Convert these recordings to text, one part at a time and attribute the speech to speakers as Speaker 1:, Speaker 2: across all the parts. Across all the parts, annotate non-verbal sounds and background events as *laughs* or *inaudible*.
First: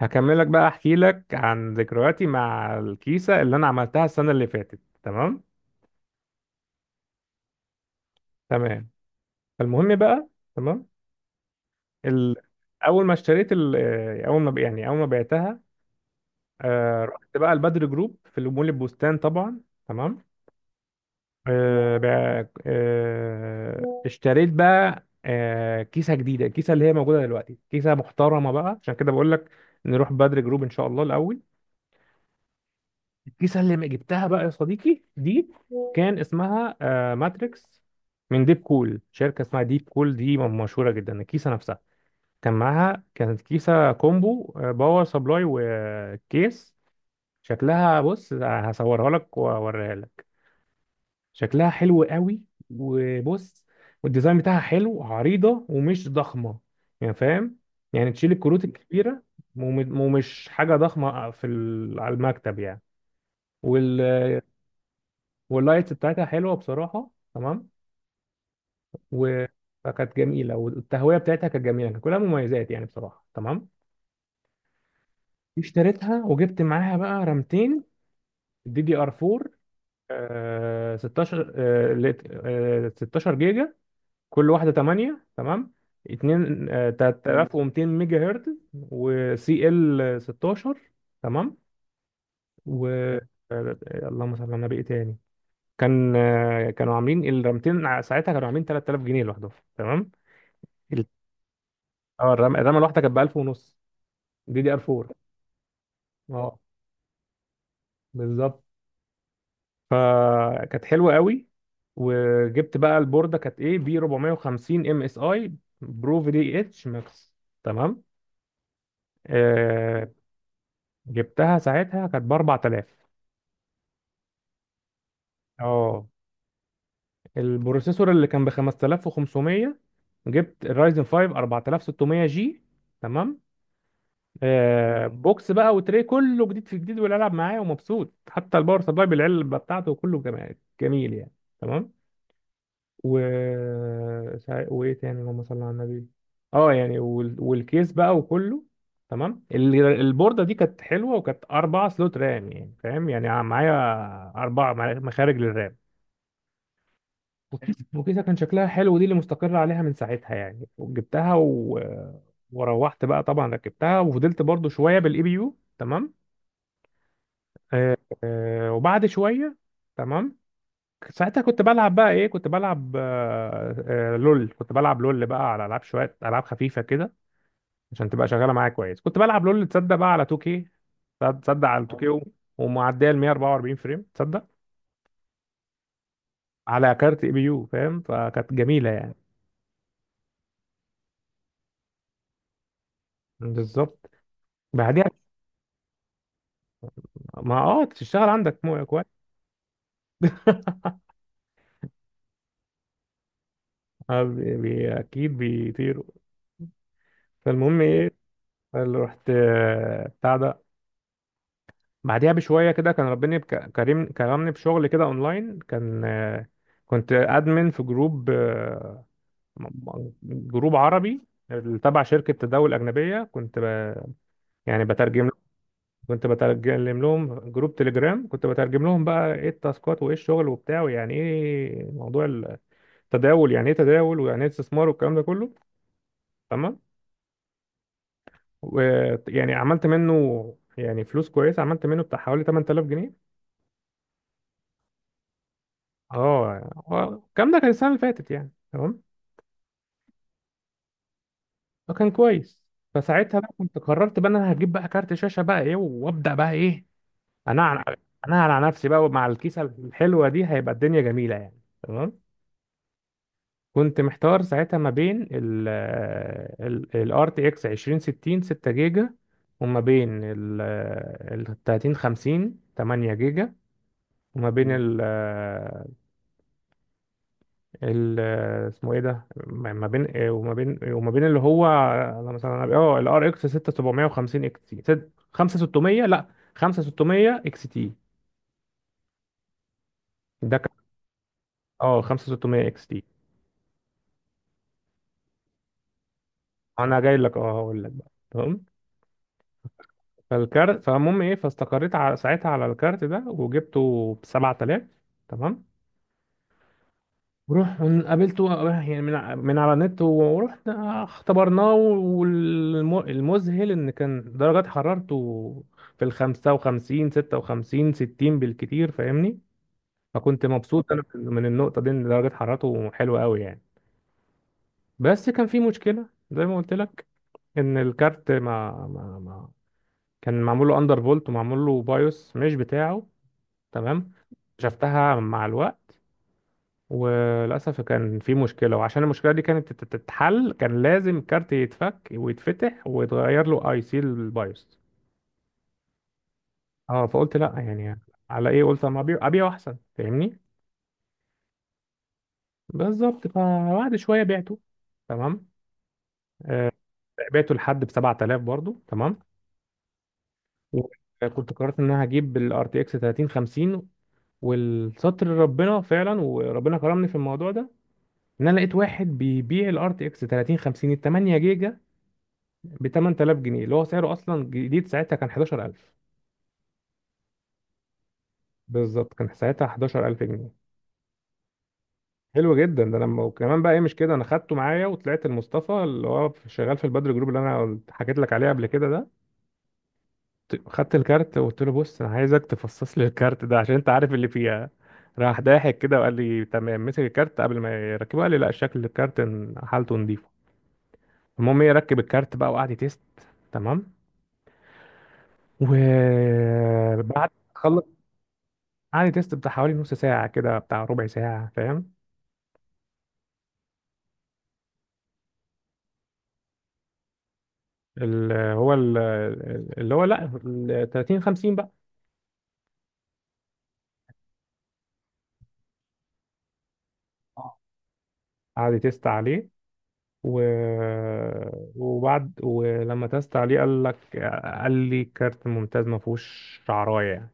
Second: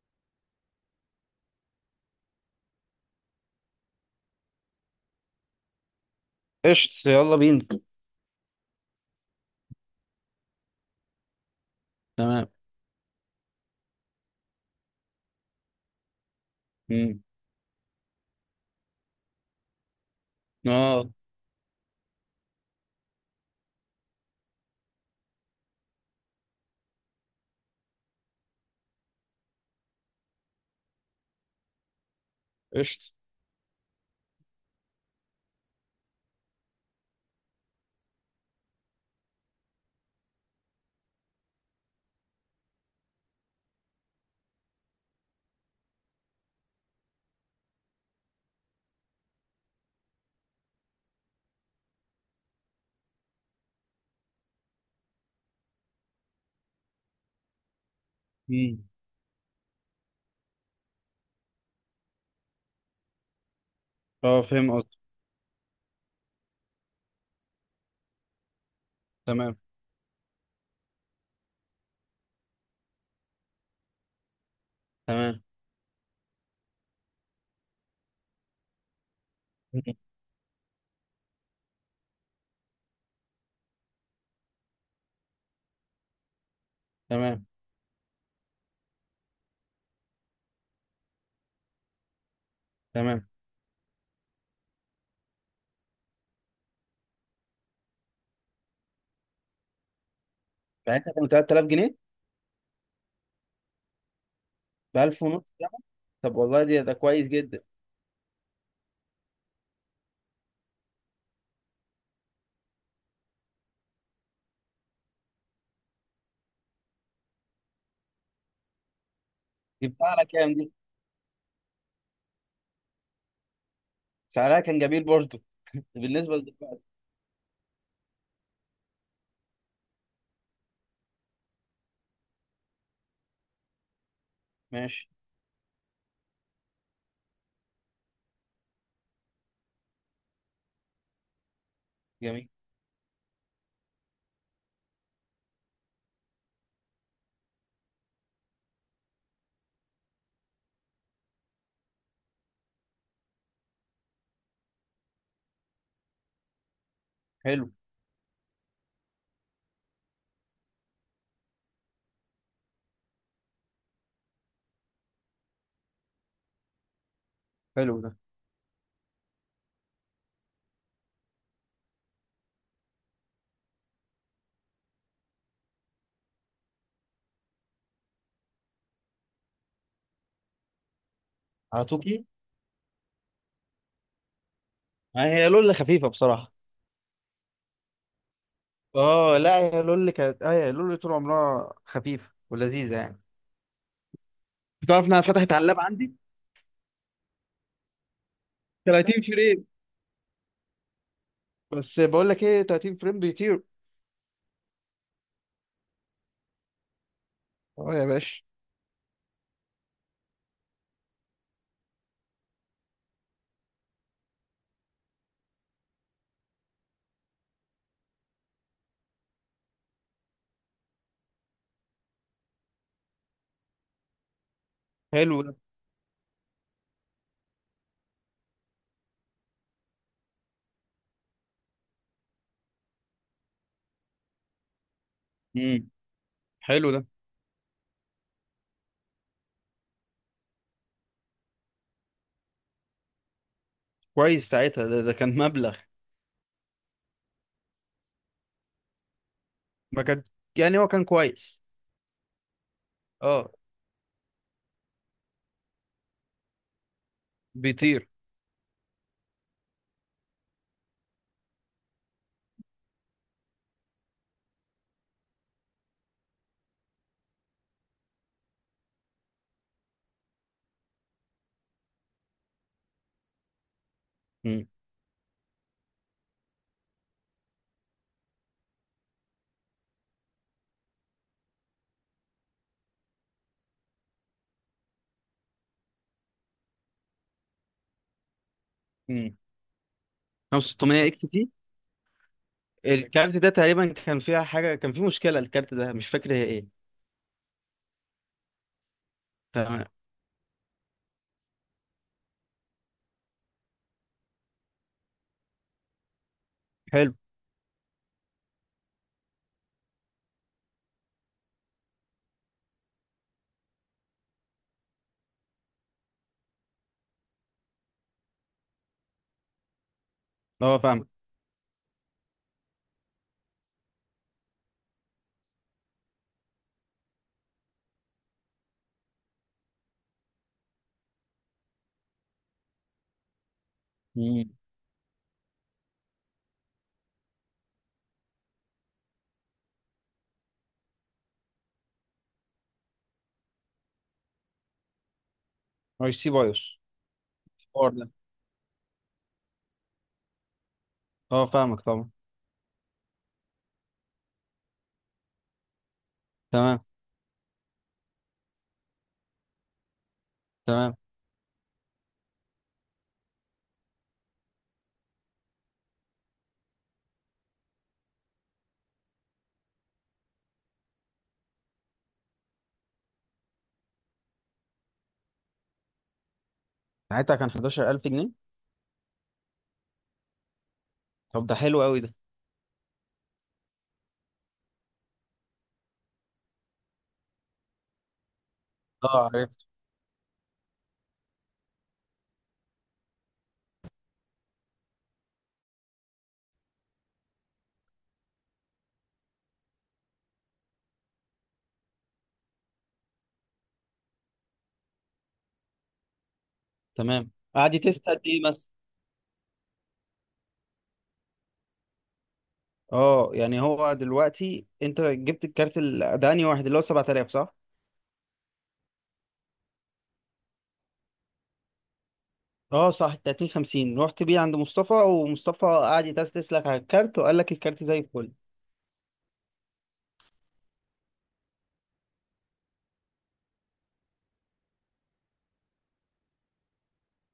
Speaker 1: هكملك بقى احكي لك عن ذكرياتي مع الكيسة اللي انا عملتها السنة اللي فاتت. تمام،
Speaker 2: قشط، يلا بينا.
Speaker 1: تمام. فالمهم بقى، تمام. ال...
Speaker 2: تمام.
Speaker 1: اول ما اشتريت ال... آه، اول ما اول ما بعتها.
Speaker 2: مم.
Speaker 1: رحت بقى البدر جروب في مول البستان طبعا، تمام.
Speaker 2: اه،
Speaker 1: اشتريت بقى كيسة جديدة، الكيسة اللي هي موجودة دلوقتي، كيسة محترمة بقى عشان كده بقول لك نروح بدر جروب ان شاء الله الاول.
Speaker 2: قشط.
Speaker 1: الكيسة اللي جبتها بقى يا صديقي دي كان اسمها ماتريكس من ديب كول، شركة اسمها ديب كول دي مشهورة جدا. الكيسة نفسها كان معاها، كانت كيسة كومبو، باور سبلاي وكيس. شكلها، بص هصورها لك واوريها لك، شكلها حلو قوي. وبص، والديزاين بتاعها حلو، عريضة ومش ضخمة يعني، فاهم؟ يعني تشيل الكروت
Speaker 2: مم.
Speaker 1: الكبيرة ومش حاجة ضخمة على المكتب يعني. وال
Speaker 2: اه، فاهم قصدي.
Speaker 1: واللايتس بتاعتها حلوه بصراحه، تمام. و...
Speaker 2: تمام،
Speaker 1: فكانت جميله، والتهويه بتاعتها كانت جميله، كان كلها مميزات يعني بصراحه، تمام.
Speaker 2: تمام.
Speaker 1: اشتريتها وجبت معاها بقى رامتين دي دي ار 4،
Speaker 2: مم.
Speaker 1: آه 16 16 جيجا، كل واحده 8، تمام. 2 آه
Speaker 2: تمام،
Speaker 1: 3200 ميجا هرتز وسي ال 16، تمام. و
Speaker 2: تمام.
Speaker 1: آه، اللهم صل على النبي، إيه تاني؟ كان آه، كانوا عاملين الرامتين ساعتها كانوا عاملين 3000 جنيه لوحدهم، تمام.
Speaker 2: يعني انت كان 3000 جنيه؟
Speaker 1: اه، الرمى الواحده كانت ب 1000 ونص، دي دي ار
Speaker 2: ب
Speaker 1: 4.
Speaker 2: 1000 ونص جنيه؟ طب
Speaker 1: اه
Speaker 2: والله، ده كويس جدا.
Speaker 1: بالظبط، فكانت حلوه قوي. وجبت بقى البورده، كانت ايه، بي 450 ام اس اي برو في دي اتش ماكس، تمام.
Speaker 2: جبتها
Speaker 1: آه،
Speaker 2: على كام دي؟
Speaker 1: جبتها ساعتها كانت ب 4000.
Speaker 2: سعرها كان جميل برضه *laughs*
Speaker 1: اه،
Speaker 2: بالنسبة لدلوقتي.
Speaker 1: البروسيسور اللي كان ب 5500، جبت الرايزن 5 4600 جي، تمام.
Speaker 2: ماشي.
Speaker 1: بوكس بقى، وتري كله جديد في جديد، والالعب معاه ومبسوط، حتى الباور سبلاي بالعلبه بتاعته كله جميل، جميل يعني، تمام.
Speaker 2: جميل.
Speaker 1: و وايه تاني، اللهم صل على النبي. اه يعني والكيس بقى وكله، تمام. البورده دي كانت حلوه، وكانت اربع سلوت رام، يعني فاهم يعني معايا، اربع مخارج للرام.
Speaker 2: حلو.
Speaker 1: وكيس، وكيسه كان شكلها حلو، دي اللي مستقر عليها من ساعتها يعني. وجبتها. وروحت بقى طبعا ركبتها، وفضلت برضو شويه بالاي بي يو، تمام. آه،
Speaker 2: حلو ده.
Speaker 1: وبعد شويه تمام، ساعتها كنت بلعب بقى ايه، كنت بلعب لول. كنت بلعب لول بقى، على العاب شويه، العاب خفيفه كده، عشان تبقى شغاله معايا كويس. كنت بلعب لول تصدق بقى على 2K، تصدق
Speaker 2: على
Speaker 1: على 2K،
Speaker 2: توكي.
Speaker 1: ومعديه ال 144 فريم تصدق،
Speaker 2: هي لولة خفيفة بصراحة.
Speaker 1: على كارت اي بي يو فاهم، فكانت جميله يعني.
Speaker 2: اه، لا، هي لول طول عمرها خفيفة ولذيذة، يعني.
Speaker 1: بالظبط.
Speaker 2: بتعرف
Speaker 1: بعديها،
Speaker 2: انها فتحت على اللاب عندي؟
Speaker 1: ما اه تشتغل عندك مو كويس.
Speaker 2: 30 فريم.
Speaker 1: *laughs*
Speaker 2: بس بقول لك ايه، 30 فريم بيطير.
Speaker 1: اكيد بيطيروا. فالمهم
Speaker 2: اه يا
Speaker 1: ايه،
Speaker 2: باشا.
Speaker 1: اللي رحت بتاع ده، بعديها بشويه كده كان ربنا كريم، كرمني بشغل كده اونلاين. كان آه، كنت ادمن في جروب آه، جروب عربي تبع شركه تداول اجنبيه. يعني بترجم،
Speaker 2: حلو ده.
Speaker 1: كنت بترجم لهم جروب تليجرام، كنت بترجم لهم بقى ايه التاسكات وايه الشغل وبتاع، ويعني ايه موضوع التداول، يعني ايه تداول، ويعني ايه استثمار والكلام ده كله،
Speaker 2: امم
Speaker 1: تمام.
Speaker 2: حلو ده.
Speaker 1: ويعني عملت منه يعني فلوس كويسه، عملت منه بتاع حوالي 8000 جنيه.
Speaker 2: كويس ساعتها ده كان مبلغ.
Speaker 1: اه هو الكلام ده كان السنه اللي فاتت يعني، تمام،
Speaker 2: ما كان، يعني هو كان كويس.
Speaker 1: فكان كويس. فساعتها بقى
Speaker 2: اه،
Speaker 1: كنت قررت بقى ان انا هجيب بقى كارت شاشه بقى ايه، وابدا بقى ايه انا،
Speaker 2: بيطير.
Speaker 1: انا على نفسي بقى. مع الكيسه الحلوه دي هيبقى الدنيا جميله يعني، تمام. كنت محتار ساعتها ما بين ال RTX 2060 6 جيجا، وما بين ال 3050 8 جيجا، وما
Speaker 2: امم
Speaker 1: بين ال ال- اسمه ايه ده، ما ما بين إيه وما بين إيه، وما بين اللي هو انا مثلا الار اكس 6750 اكس تي، 5600 لا، 5600 اكس تي.
Speaker 2: امم
Speaker 1: ده كان
Speaker 2: 5600 اكس تي
Speaker 1: اه 5600 اكس تي.
Speaker 2: الكارت ده، تقريبا كان فيها حاجه، كان فيه مشكله الكارت ده، مش فاكر هي ايه.
Speaker 1: انا جاي لك، اه هقول لك بقى، تمام.
Speaker 2: تمام.
Speaker 1: فالمهم ايه، فاستقريت على ساعتها على الكارت ده وجبته ب 7000، تمام.
Speaker 2: حلو.
Speaker 1: وروح، قابلته يعني من، من على النت، ورحنا اختبرناه. والمذهل ان كان درجات حرارته في ال 55، 56، 60 بالكتير فاهمني، فكنت
Speaker 2: اه،
Speaker 1: مبسوط انا
Speaker 2: فاهمك.
Speaker 1: من النقطة دي، ان درجات حرارته حلوة قوي يعني. بس كان في مشكلة زي ما قلت لك، ان الكارت ما كان معمول له اندر فولت ومعمول له بايوس مش بتاعه، تمام.
Speaker 2: امم
Speaker 1: شفتها مع الوقت، وللأسف كان في مشكلة، وعشان المشكلة دي كانت تتحل كان لازم كارت يتفك ويتفتح ويتغير له اي سي البايوس.
Speaker 2: اي سي بايوس
Speaker 1: اه فقلت لا
Speaker 2: الحوار
Speaker 1: يعني،
Speaker 2: ده.
Speaker 1: على ايه، قلت اما ابيع ابيع احسن فاهمني.
Speaker 2: اه، فاهمك طبعا.
Speaker 1: بالظبط، فبعد شوية بعته، تمام. آه،
Speaker 2: تمام.
Speaker 1: بعته لحد ب 7000 برضو، تمام.
Speaker 2: تمام.
Speaker 1: وكنت قررت ان انا هجيب الار تي اكس 3050، والستر ربنا فعلا وربنا كرمني في الموضوع ده، ان انا لقيت واحد بيبيع الار تي اكس 3050 ال 8 جيجا ب 8000 جنيه، اللي هو سعره اصلا جديد ساعتها كان 11000.
Speaker 2: ساعتها كان 11000 جنيه؟
Speaker 1: بالظبط كان ساعتها 11000 جنيه.
Speaker 2: طب ده حلو قوي ده.
Speaker 1: حلو جدا ده، انا وكمان بقى ايه مش كده، انا خدته معايا وطلعت المصطفى اللي هو شغال في البدر جروب، اللي انا حكيت لك عليه قبل كده ده.
Speaker 2: اه، عرفت.
Speaker 1: خدت الكارت وقلت له بص انا عايزك تفصص لي الكارت ده عشان انت عارف اللي فيها. راح ضاحك كده وقال لي تمام، مسك الكارت قبل ما يركبه قال لي لا، شكل الكارت حالته نظيفه. المهم ايه، ركب الكارت بقى وقعد يتست، تمام. وبعد،
Speaker 2: تمام، قعد يتست قد ايه؟
Speaker 1: عادي، تيست بتاع حوالي نص ساعة كده، بتاع ربع ساعة فاهم.
Speaker 2: اه، يعني هو دلوقتي انت جبت الكارت ده، انهي واحد، اللي هو 7000، صح؟
Speaker 1: اللي هو ال- اللي هو لا ال 30 50 بقى.
Speaker 2: اه صح، 30 50 رحت بيه عند مصطفى، ومصطفى قعد يتستس لك على الكارت وقال لك
Speaker 1: اه
Speaker 2: الكارت زي الفل.
Speaker 1: عادي تيست عليه، و... وبعد، ولما تيست عليه قال لك، قال لي كارت ممتاز ما فيهوش شعرايه يعني،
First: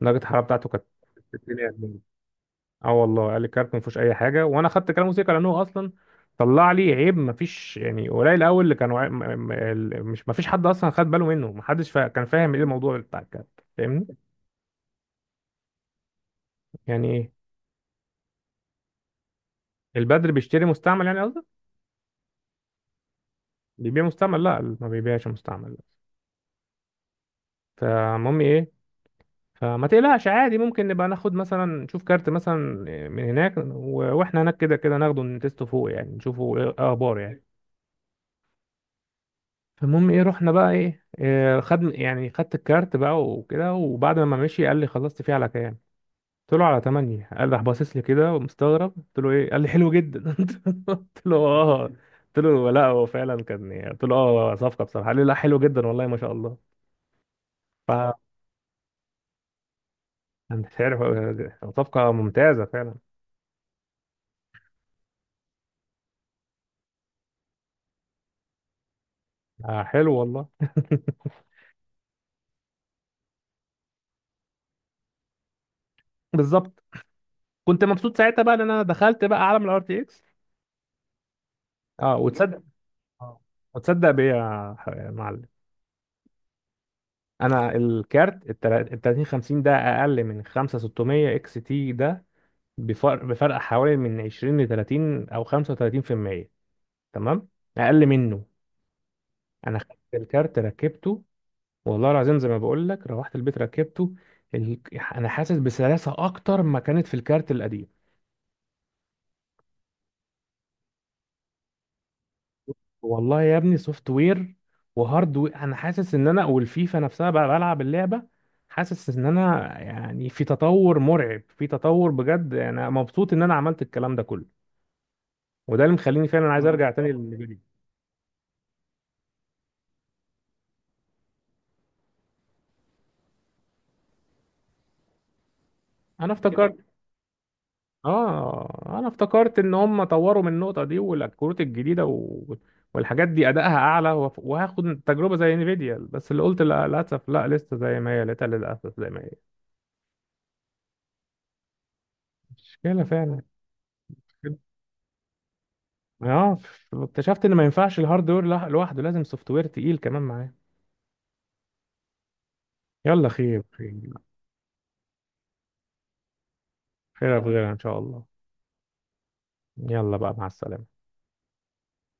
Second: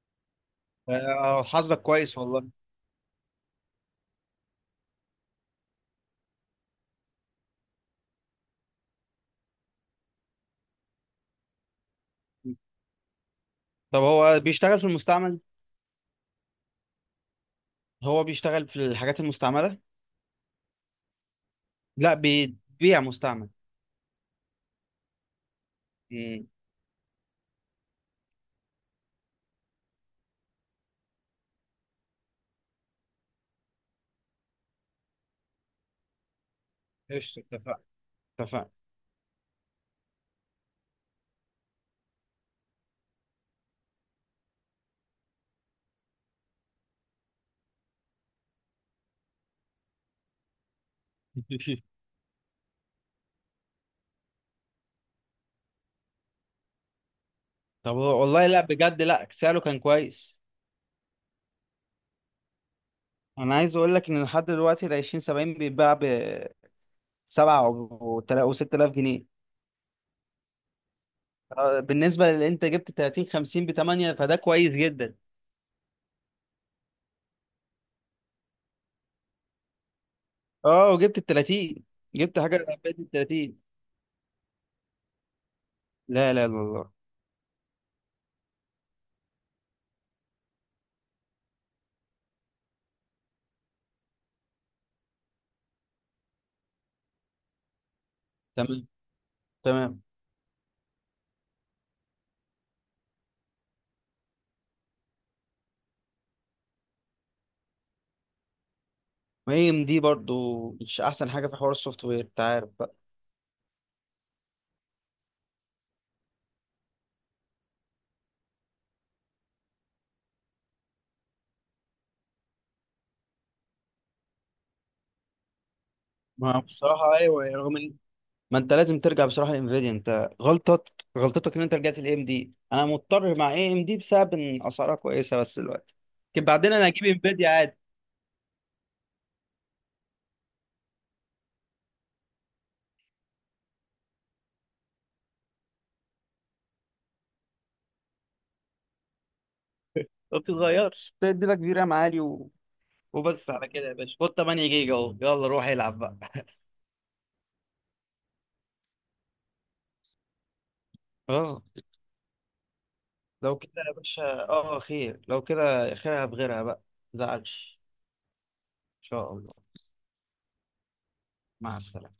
Speaker 1: درجة الحرارة بتاعته كانت
Speaker 2: آه،
Speaker 1: 60
Speaker 2: حظك
Speaker 1: يعني.
Speaker 2: كويس والله.
Speaker 1: اه والله، قال لي كارت ما فيهوش اي حاجة، وانا خدت كلامه سيكا لانه اصلا طلع لي عيب ما فيش يعني. قليل قوي اللي كانوا مش، ما فيش حد اصلا خد باله منه، ما حدش كان فاهم ايه الموضوع بتاع الكارت
Speaker 2: طب
Speaker 1: فاهمني.
Speaker 2: هو بيشتغل في المستعمل؟
Speaker 1: يعني ايه،
Speaker 2: هو بيشتغل في الحاجات المستعملة؟
Speaker 1: البدر بيشتري مستعمل يعني قصدك؟
Speaker 2: لا، بيبيع مستعمل.
Speaker 1: بيبيع مستعمل، لا ما بيبيعش مستعمل.
Speaker 2: امم.
Speaker 1: فالمهم ايه، فما تقلقش، عادي ممكن نبقى ناخد مثلا، نشوف كارت مثلا من هناك واحنا هناك كده كده، ناخده نتسته فوق يعني، نشوفه ايه اخبار
Speaker 2: قشطة،
Speaker 1: يعني.
Speaker 2: اتفقنا. اتفقنا.
Speaker 1: فالمهم ايه، رحنا بقى ايه، إيه، خد يعني خدت الكارت بقى وكده، وبعد ما مشي قال لي خلصت فيه على كام، قلت له على 8، قال راح باصص لي كده ومستغرب. قلت له ايه، قال لي حلو جدا. *laughs* قلت له اه،
Speaker 2: *laughs*
Speaker 1: قلت له لا هو فعلا كان يعني، قلت له اه صفقه بصراحه، قال لي لا حلو جدا والله ما شاء الله.
Speaker 2: طب
Speaker 1: فانا
Speaker 2: والله، لا بجد، لا سعره كان كويس.
Speaker 1: مش عارف، صفقه ممتازه فعلا.
Speaker 2: انا عايز اقول لك ان لحد دلوقتي ال 20 70 بيتباع ب 7 و 6000 جنيه.
Speaker 1: آه حلو والله.
Speaker 2: آه، بالنسبه لان انت جبت 30 50 ب 8، فده كويس جدا.
Speaker 1: *laughs* بالظبط. كنت مبسوط ساعتها بقى ان انا دخلت بقى عالم الار تي اكس.
Speaker 2: اه، وجبت ال 30.
Speaker 1: اه
Speaker 2: جبت حاجه
Speaker 1: وتصدق،
Speaker 2: فاتت ال
Speaker 1: اه
Speaker 2: 30.
Speaker 1: وتصدق بيا يا يا معلم،
Speaker 2: لا لا لا، الله.
Speaker 1: انا الكارت ال 30 50 ده اقل من 5600 اكس تي ده، بفرق حوالي من 20 ل 30 او 35%، تمام، اقل منه.
Speaker 2: تمام.
Speaker 1: انا خدت
Speaker 2: تمام.
Speaker 1: الكارت ركبته، والله العظيم زي ما بقول لك روحت البيت ركبته. ال... انا حاسس بسلاسه اكتر ما كانت في الكارت القديم.
Speaker 2: ما هي ام دي برضو مش احسن حاجه في حوار السوفت وير، انت عارف بقى.
Speaker 1: والله يا ابني سوفت وير وهارد وير، انا حاسس ان انا والفيفا نفسها بقى بلعب اللعبه، حاسس ان انا يعني في تطور مرعب، في تطور بجد، انا مبسوط ان انا عملت الكلام ده كله، وده اللي مخليني فعلا
Speaker 2: ما
Speaker 1: عايز ارجع تاني
Speaker 2: بصراحه ايوه،
Speaker 1: للفيديو.
Speaker 2: رغم ان ما انت لازم ترجع بصراحه لانفيديا. انت غلطت، غلطتك ان انت رجعت لاي ام دي. انا مضطر مع اي ام دي بسبب ان اسعارها كويسه بس دلوقتي.
Speaker 1: انا
Speaker 2: لكن بعدين
Speaker 1: افتكرت،
Speaker 2: انا هجيب انفيديا عادي.
Speaker 1: اه انا افتكرت ان هم طوروا من النقطه دي والكروت الجديده والحاجات دي ادائها اعلى، وهاخد تجربه زي انفيديا، بس اللي قلت لا للاسف، لا لسه زي ما هي، لقيتها للاسف زي ما هي.
Speaker 2: ما بتتغيرش، بتدي لك في رام عالي و.
Speaker 1: مشكله فعلا،
Speaker 2: وبس على كده يا باشا، خد
Speaker 1: مشكلة.
Speaker 2: 8 جيجا اهو، يلا روح العب بقى.
Speaker 1: اه، اكتشفت ان ما ينفعش الهاردوير لوحده، لازم سوفت وير تقيل كمان معاه.
Speaker 2: اه،
Speaker 1: يلا،
Speaker 2: لو
Speaker 1: خير
Speaker 2: كده يا
Speaker 1: خير،
Speaker 2: باشا، خير، لو كده خيرها بغيرها بقى.
Speaker 1: خير في غيرها ان
Speaker 2: متزعلش.
Speaker 1: شاء الله.
Speaker 2: ان شاء الله.
Speaker 1: يلا بقى، مع السلامه.
Speaker 2: مع السلامة.